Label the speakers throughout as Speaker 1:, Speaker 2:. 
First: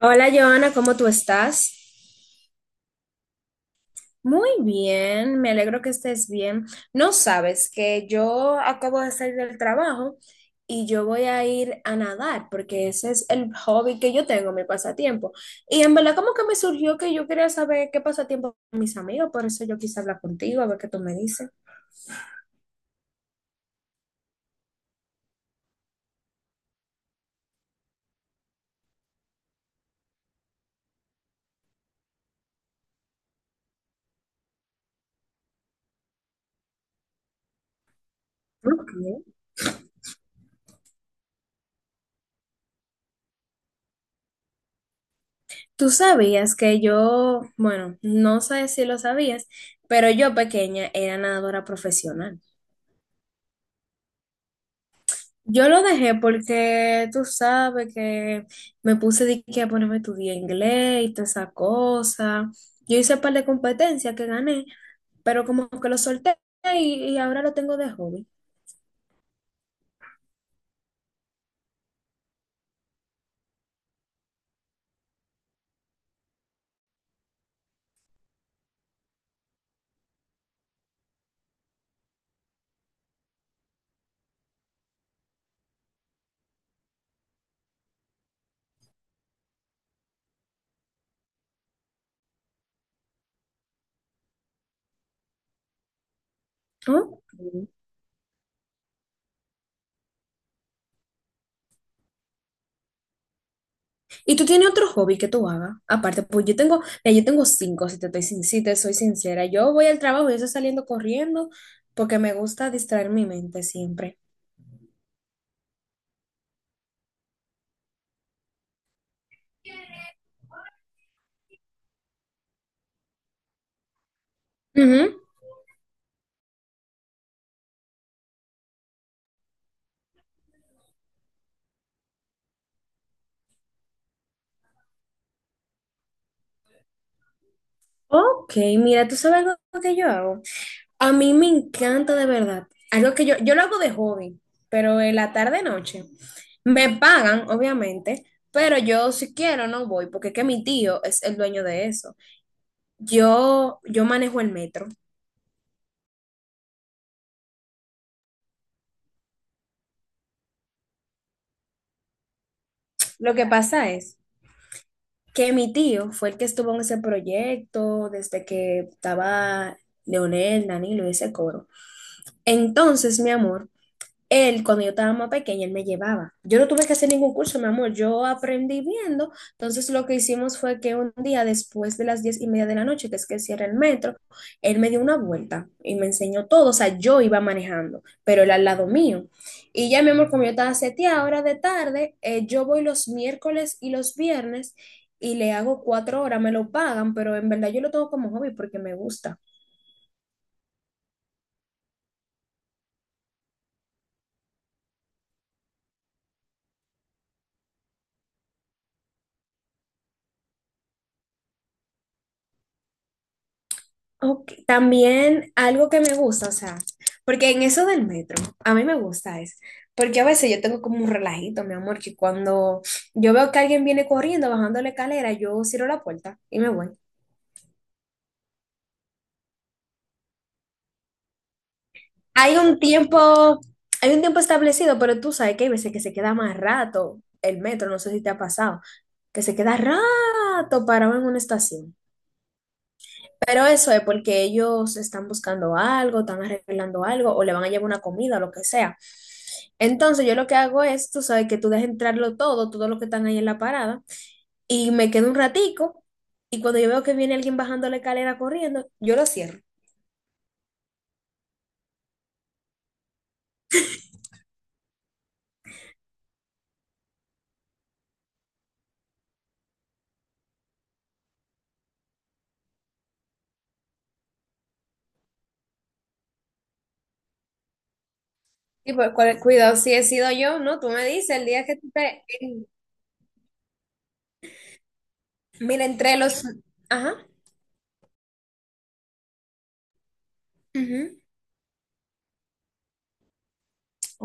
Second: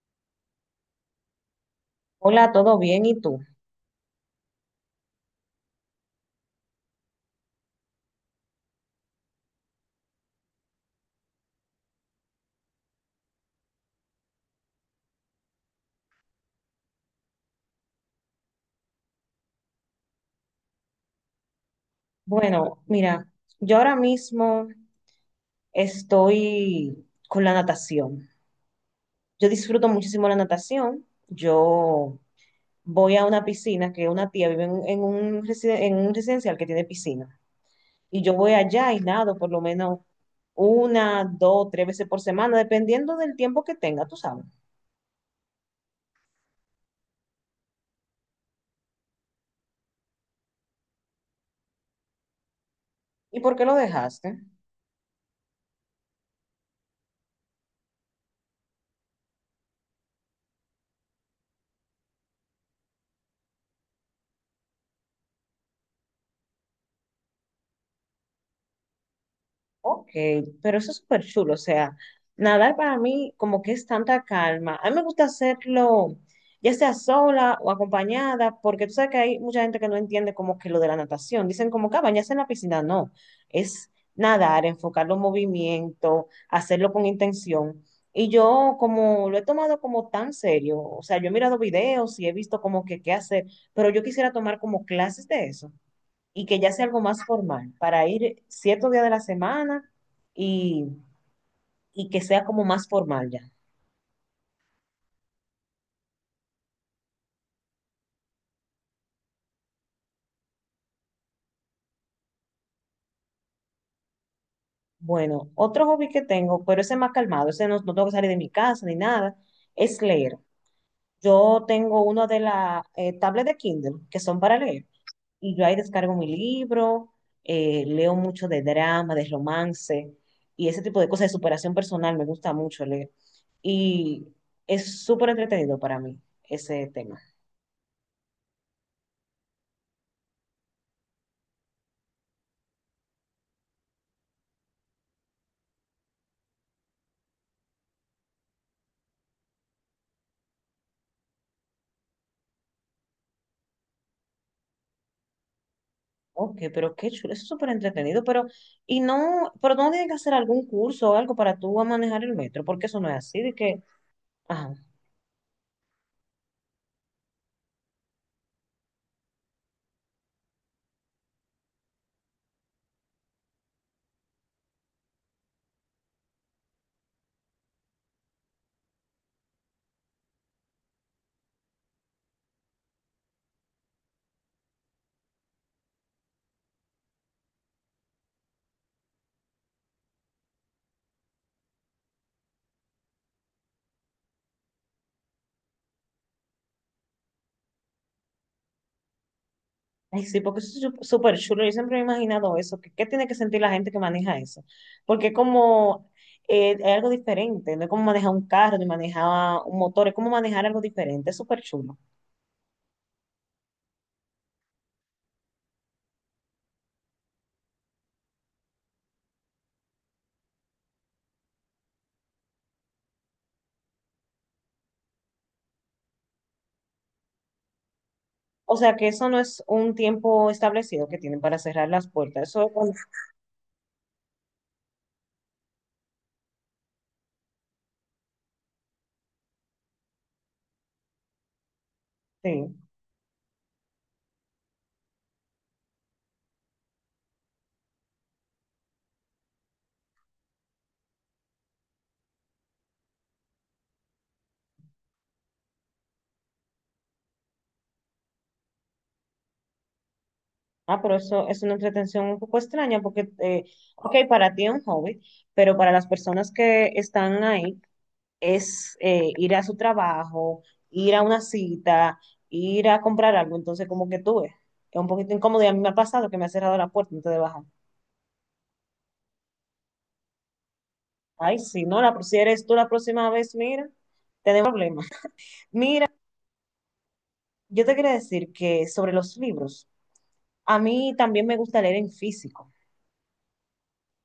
Speaker 1: Hola, Joana, ¿cómo tú estás?
Speaker 2: Hola, ¿todo bien? ¿Y tú?
Speaker 1: Muy bien, me alegro que estés bien. No sabes que yo acabo de salir del trabajo y yo voy a ir a nadar porque ese es el hobby que yo tengo, mi pasatiempo. Y en verdad como que me surgió que yo quería saber qué pasatiempo con mis amigos, por eso yo quise hablar contigo, a ver qué tú me dices.
Speaker 2: Bueno, mira, yo ahora mismo estoy con la natación. Yo disfruto muchísimo la natación. Yo voy a una piscina que una tía vive en en un residencial que tiene piscina. Y yo voy
Speaker 1: Ok.
Speaker 2: allá y nado por lo menos una, dos, tres veces por semana, dependiendo del tiempo que tenga, tú sabes.
Speaker 1: Tú sabías que yo, bueno, no sé si lo sabías, pero yo pequeña era nadadora profesional.
Speaker 2: ¿Y por qué lo dejaste?
Speaker 1: Yo lo dejé porque tú sabes que me puse de que a ponerme a estudiar inglés y toda esa cosa. Yo hice un par de competencias que gané, pero como que lo solté y ahora lo tengo de hobby.
Speaker 2: Ok, pero eso es súper chulo, o sea, nadar para mí como que es tanta calma. A mí me gusta hacerlo ya sea sola o acompañada, porque tú sabes que hay mucha gente que no entiende como que lo de la natación. Dicen como que "Ah, bañarse en la piscina, no, es nadar, enfocar los movimientos, hacerlo con intención". Y yo como lo he tomado como tan serio, o sea, yo he mirado videos y he visto como que qué hacer, pero yo quisiera tomar como clases de eso y que ya sea algo
Speaker 1: ¿No?
Speaker 2: más formal, para ir ciertos días de la semana y, y que sea como más formal ya.
Speaker 1: ¿Y tú tienes otro hobby que tú hagas? Aparte, pues yo tengo, mira, yo tengo cinco, si te soy sincera. Yo voy al trabajo y yo estoy saliendo corriendo porque me gusta distraer mi mente siempre.
Speaker 2: Bueno, otro hobby que tengo, pero ese es más calmado, ese no tengo que salir de mi casa ni nada, es leer. Yo tengo una de las tablets de Kindle que son para leer
Speaker 1: Ujú.
Speaker 2: y yo ahí descargo mi libro, leo mucho de drama, de romance y ese tipo de cosas de superación personal, me gusta mucho leer y es súper entretenido para mí ese tema.
Speaker 1: Ok, mira, ¿tú sabes algo que yo hago? A mí me encanta de verdad. Algo que yo lo hago de hobby, pero en la tarde noche. Me pagan, obviamente, pero yo si quiero no voy, porque es que mi tío es el dueño de eso. Yo manejo el metro.
Speaker 2: Ok, pero qué chulo, eso es súper entretenido, pero, y no, pero no tienen que hacer algún curso o algo para tú a manejar el metro, porque eso no es
Speaker 1: Lo
Speaker 2: así,
Speaker 1: que
Speaker 2: de que,
Speaker 1: pasa es
Speaker 2: ajá,
Speaker 1: que mi tío fue el que estuvo en ese proyecto desde que estaba Leonel, Danilo y ese coro. Entonces, mi amor. Él, cuando yo estaba más pequeña, él me llevaba. Yo no tuve que hacer ningún curso, mi amor. Yo aprendí viendo. Entonces, lo que hicimos fue que un día, después de las 10:30 de la noche, que es que cierra el metro, él me dio una vuelta y me enseñó todo. O sea, yo iba manejando, pero él al lado mío. Y ya, mi amor, como yo estaba seteada, ahora de tarde, yo voy los miércoles y los viernes y le hago 4 horas. Me lo pagan, pero en verdad yo lo tengo como hobby porque me gusta.
Speaker 2: ay, sí, porque eso es súper chulo, yo siempre me he imaginado eso, que qué tiene que sentir la gente que maneja eso, porque es como, es algo diferente, no es como manejar un carro, ni manejar un motor, es como manejar algo diferente, es súper chulo.
Speaker 1: Ok, también algo que me gusta, o sea, porque en eso del metro, a mí me gusta es, porque a veces yo tengo como un relajito, mi amor, que cuando yo veo que alguien viene corriendo, bajando la escalera, yo cierro la puerta y me voy.
Speaker 2: O sea, que eso no es un tiempo establecido que tienen para cerrar las puertas,
Speaker 1: Hay
Speaker 2: eso es
Speaker 1: un
Speaker 2: cuando-
Speaker 1: tiempo, hay un tiempo establecido, pero tú sabes que hay veces que se queda más rato el metro, no sé si te ha pasado, que se queda rato parado en una estación.
Speaker 2: sí.
Speaker 1: Pero eso es porque ellos están buscando algo, están arreglando algo, o le van a llevar una comida, lo que sea. Entonces yo lo que hago es, tú sabes, que tú dejas entrarlo todo, todo lo que están ahí en la parada, y me quedo un ratico, y cuando yo veo que viene alguien bajando la escalera corriendo, yo lo cierro.
Speaker 2: Ah, pero eso es una entretención un poco extraña porque, ok, para ti es un hobby, pero para las personas que están ahí es ir a su trabajo, ir a una cita, ir a comprar algo. Entonces, como que tú ves, es un poquito incómodo y a mí me ha pasado que me ha cerrado la puerta antes de bajar.
Speaker 1: Y pues, cuidado, si he sido yo, ¿no? Tú me dices, el
Speaker 2: Ay,
Speaker 1: día que
Speaker 2: si no,
Speaker 1: te...
Speaker 2: si eres tú la próxima vez, mira, tenemos problemas.
Speaker 1: Mira,
Speaker 2: Mira,
Speaker 1: entre los... Ajá.
Speaker 2: yo te quería decir que sobre los libros, a mí
Speaker 1: Ujú.
Speaker 2: también me gusta leer en físico.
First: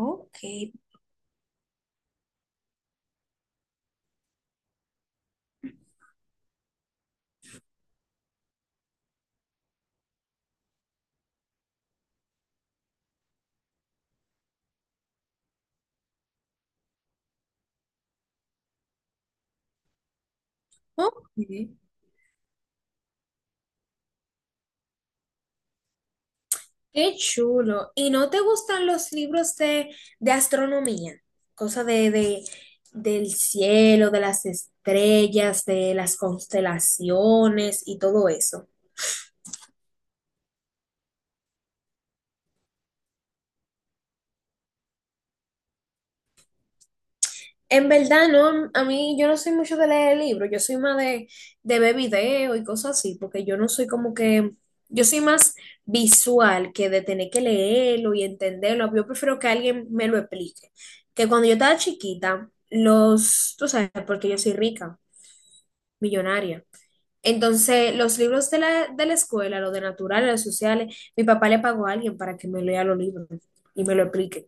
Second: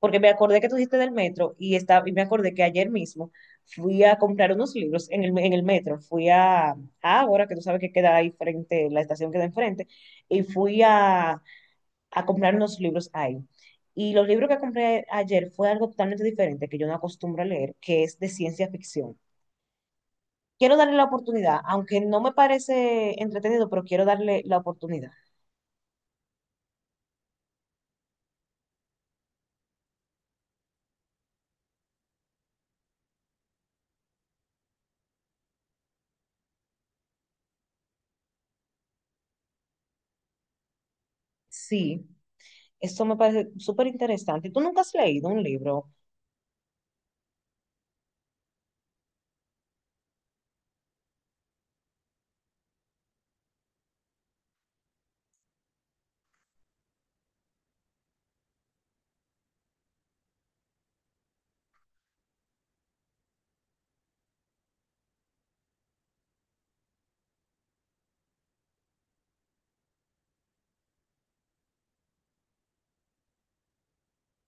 Speaker 2: Porque me acordé que tú dijiste del metro y y me acordé que ayer mismo fui a comprar unos libros en en el metro. Ahora que tú sabes que queda ahí frente, la estación queda enfrente, y a comprar unos libros ahí. Y los libros que compré ayer fue algo totalmente diferente que yo no acostumbro a leer, que es de ciencia ficción. Quiero darle la oportunidad,
Speaker 1: ok.
Speaker 2: aunque no me parece entretenido, pero quiero darle la oportunidad.
Speaker 1: Qué chulo. ¿Y no te gustan los libros de, astronomía? Cosa del cielo, de las estrellas, de las constelaciones y todo eso.
Speaker 2: Sí, esto me parece súper interesante. ¿Tú nunca has leído un libro?
Speaker 1: En verdad, no, a mí yo no soy mucho de leer libros, yo soy más de ver videos y cosas así, porque yo no soy como que, yo soy más visual que de tener que leerlo y entenderlo. Yo prefiero que alguien me lo explique. Que cuando yo estaba chiquita, los, tú sabes, porque yo soy rica. Millonaria. Entonces, los libros de la escuela, los de naturales, los sociales, mi papá le pagó a alguien para que me lea los libros y me lo explique.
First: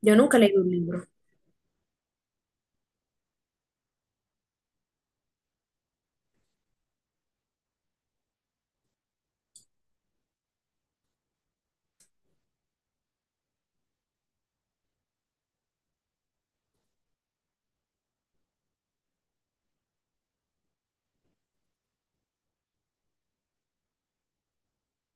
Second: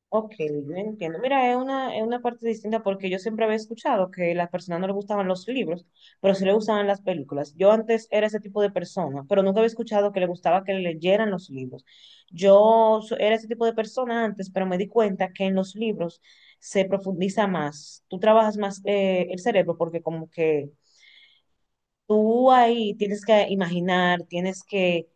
Speaker 1: Yo
Speaker 2: Ok,
Speaker 1: nunca leí un
Speaker 2: yo
Speaker 1: libro.
Speaker 2: entiendo. Mira, es una parte distinta porque yo siempre había escuchado que a las personas no les gustaban los libros, pero sí le gustaban las películas. Yo antes era ese tipo de persona, pero nunca había escuchado que le gustaba que le leyeran los libros. Era ese tipo de persona antes, pero me di cuenta que en los libros se profundiza más. Tú trabajas más el cerebro porque como que tú ahí tienes que imaginar, tienes que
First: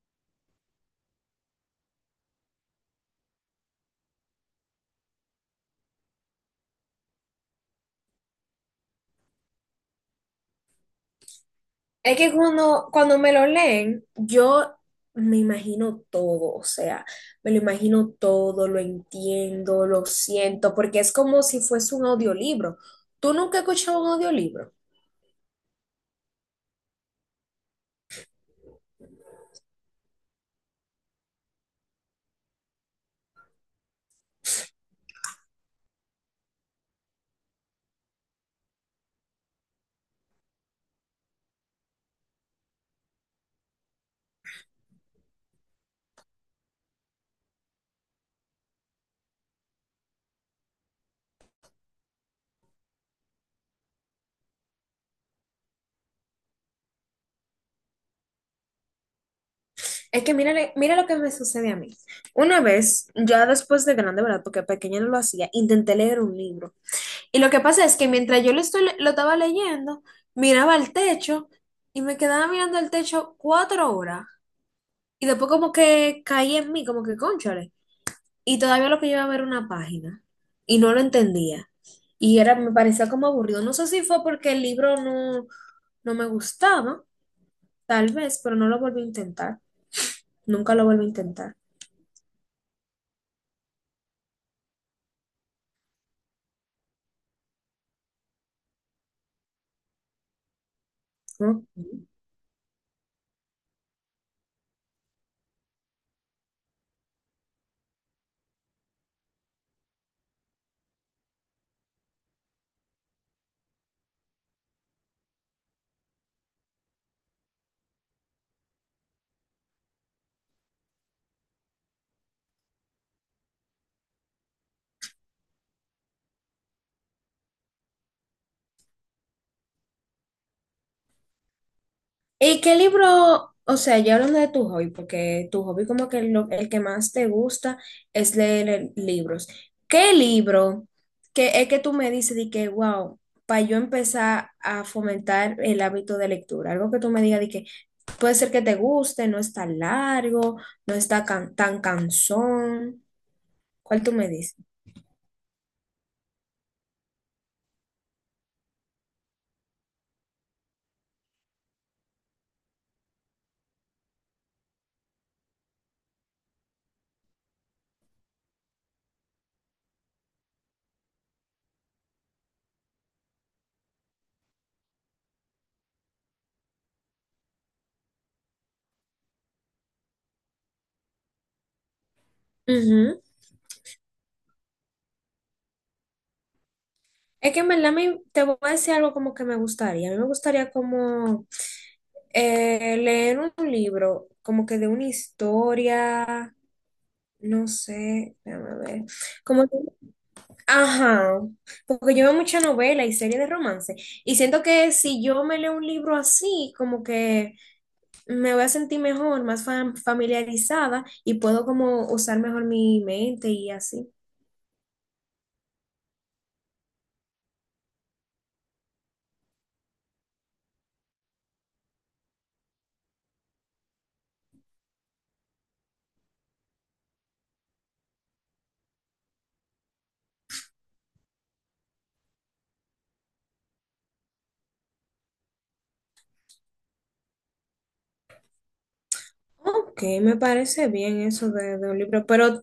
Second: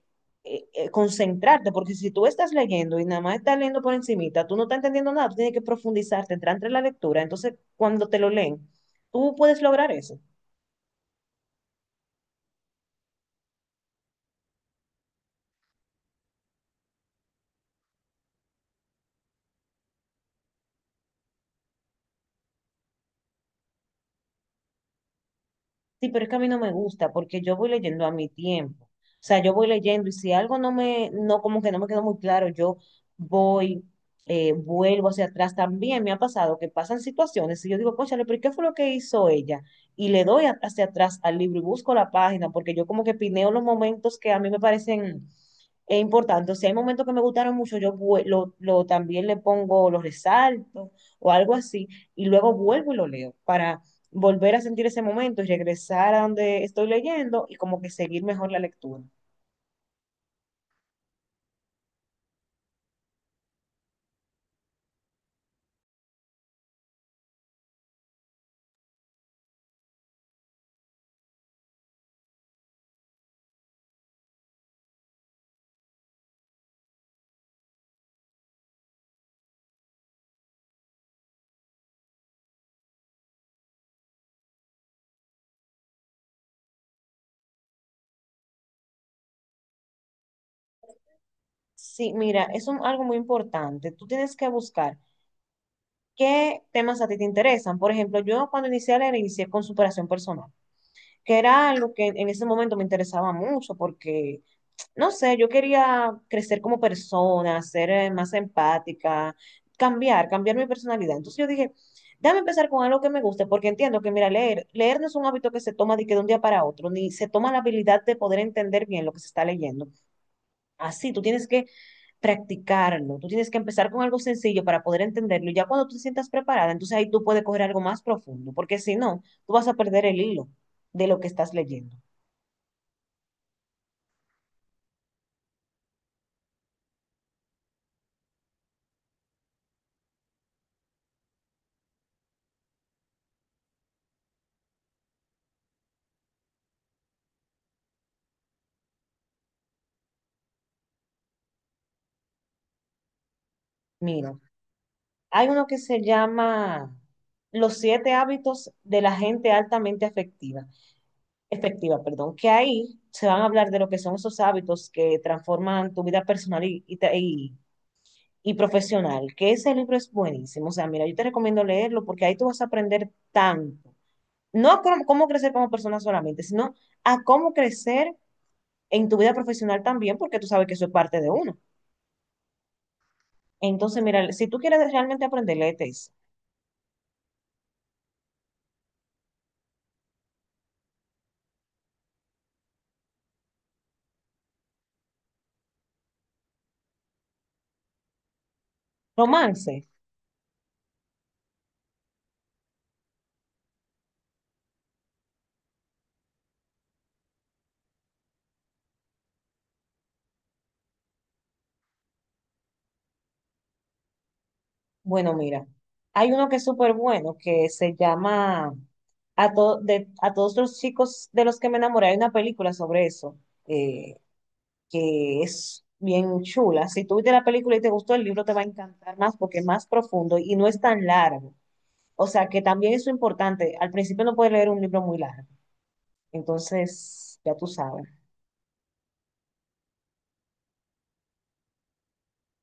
Speaker 2: concentrarte, porque si tú estás leyendo y nada más estás leyendo por encimita, tú no estás entendiendo nada, tú tienes que profundizarte, entrar entre la lectura. Entonces, cuando te lo leen, tú puedes lograr eso.
Speaker 1: Es que cuando me lo leen, yo me imagino todo, o sea, me lo imagino todo, lo entiendo, lo siento, porque es como si fuese un audiolibro. ¿Tú nunca has escuchado un audiolibro?
Speaker 2: Sí, pero es que a mí no me gusta porque yo voy leyendo a mi tiempo. O sea, yo voy leyendo y si algo no me, no, como que no me quedó muy claro, yo voy, vuelvo hacia atrás. También me ha pasado que pasan situaciones y yo digo, cónchale, pero ¿qué fue lo que hizo ella? Y le hacia atrás al libro y busco la página porque yo como que pineo los momentos que a mí me parecen importantes. Si hay momentos que me gustaron mucho, yo vue- lo también le pongo, los resalto o algo así y luego vuelvo y lo leo para volver a sentir ese momento y regresar a donde estoy leyendo y como que seguir mejor la lectura.
Speaker 1: Es que mira, mira lo que me sucede a mí. Una vez, ya después de grande, ¿verdad? Porque pequeña no lo hacía, intenté leer un libro. Y lo que pasa es que mientras yo lo, estoy, le- lo estaba leyendo, miraba al techo y me quedaba mirando al techo 4 horas. Y después como que caí en mí, como que cónchale. Y todavía lo que yo iba a ver era una página y no lo entendía. Y era, me parecía como aburrido. No sé si fue porque el libro no me gustaba, tal vez, pero no lo volví a intentar. Nunca lo volví a intentar.
Speaker 2: Sí, mira, algo muy importante. Tú tienes que buscar qué temas a ti te interesan. Por ejemplo, yo cuando inicié a leer, inicié con superación personal, que
Speaker 1: ¿No?
Speaker 2: era algo que en ese momento me interesaba mucho porque no sé, yo quería crecer como persona, ser más empática, cambiar mi personalidad. Entonces yo dije, déjame empezar con algo que me guste, porque entiendo que, mira, leer no es un hábito que se toma de que de un día para otro, ni se toma la habilidad de poder entender bien lo que se está leyendo. Así, tú tienes que practicarlo, tú tienes que empezar con algo sencillo para poder entenderlo, y ya cuando tú te sientas preparada, entonces ahí tú puedes coger algo más profundo, porque si no, tú vas a perder el hilo de lo que estás leyendo.
Speaker 1: ¿Y qué libro, o sea, ya hablando de tu hobby, porque tu hobby como que el que más te gusta es leer libros. ¿Qué libro que es que tú me dices de que, wow, para yo empezar a fomentar el hábito de lectura? Algo que tú me digas de que puede ser que te guste, no está largo, no está tan cansón. ¿Cuál tú me
Speaker 2: Mira.
Speaker 1: dices?
Speaker 2: Hay uno que se llama Los siete hábitos de la gente altamente efectiva, perdón, que ahí se van a hablar de lo que son esos hábitos que transforman tu vida personal y profesional, que ese libro es buenísimo. O sea, mira, yo te recomiendo leerlo porque ahí tú vas a aprender tanto. No a cómo crecer como persona solamente, sino a cómo crecer en tu vida profesional también, porque tú sabes que eso es parte de uno. Entonces, mira, si tú quieres realmente aprender, léete ese.
Speaker 1: Es que en verdad te voy a decir algo como que me gustaría. A mí me gustaría como leer un libro, como que de una historia, no sé, déjame ver. Como
Speaker 2: Romance.
Speaker 1: que- ajá, porque yo veo mucha novela y serie de romance. Y siento que si yo me leo un libro así, como que me voy a sentir mejor, más familiarizada y puedo como usar mejor mi mente y así.
Speaker 2: Bueno, mira, hay uno que es súper bueno, que se llama a todos los chicos de los que me enamoré. Hay una película sobre eso, eh, que es bien chula. Si tú viste la película y te gustó el libro, te va a encantar más porque es más profundo y no es tan largo. O sea, que también eso es importante. Al principio no puedes leer un libro muy largo. Entonces, ya tú sabes,
Speaker 1: Ok, me parece bien eso de un libro, pero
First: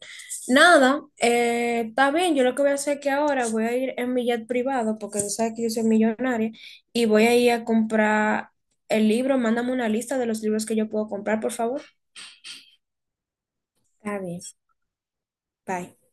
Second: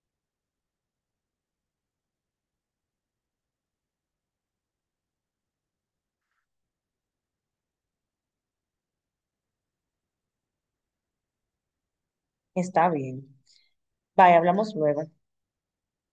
Speaker 1: nada, está bien, yo lo que voy a hacer es que ahora voy a ir en mi jet privado, porque tú sabes que yo soy millonaria, y voy a ir a comprar el libro, mándame una lista de los libros que yo puedo comprar, por favor.
Speaker 2: está bien.
Speaker 1: Está
Speaker 2: Bye,
Speaker 1: bien,
Speaker 2: hablamos luego.
Speaker 1: bye.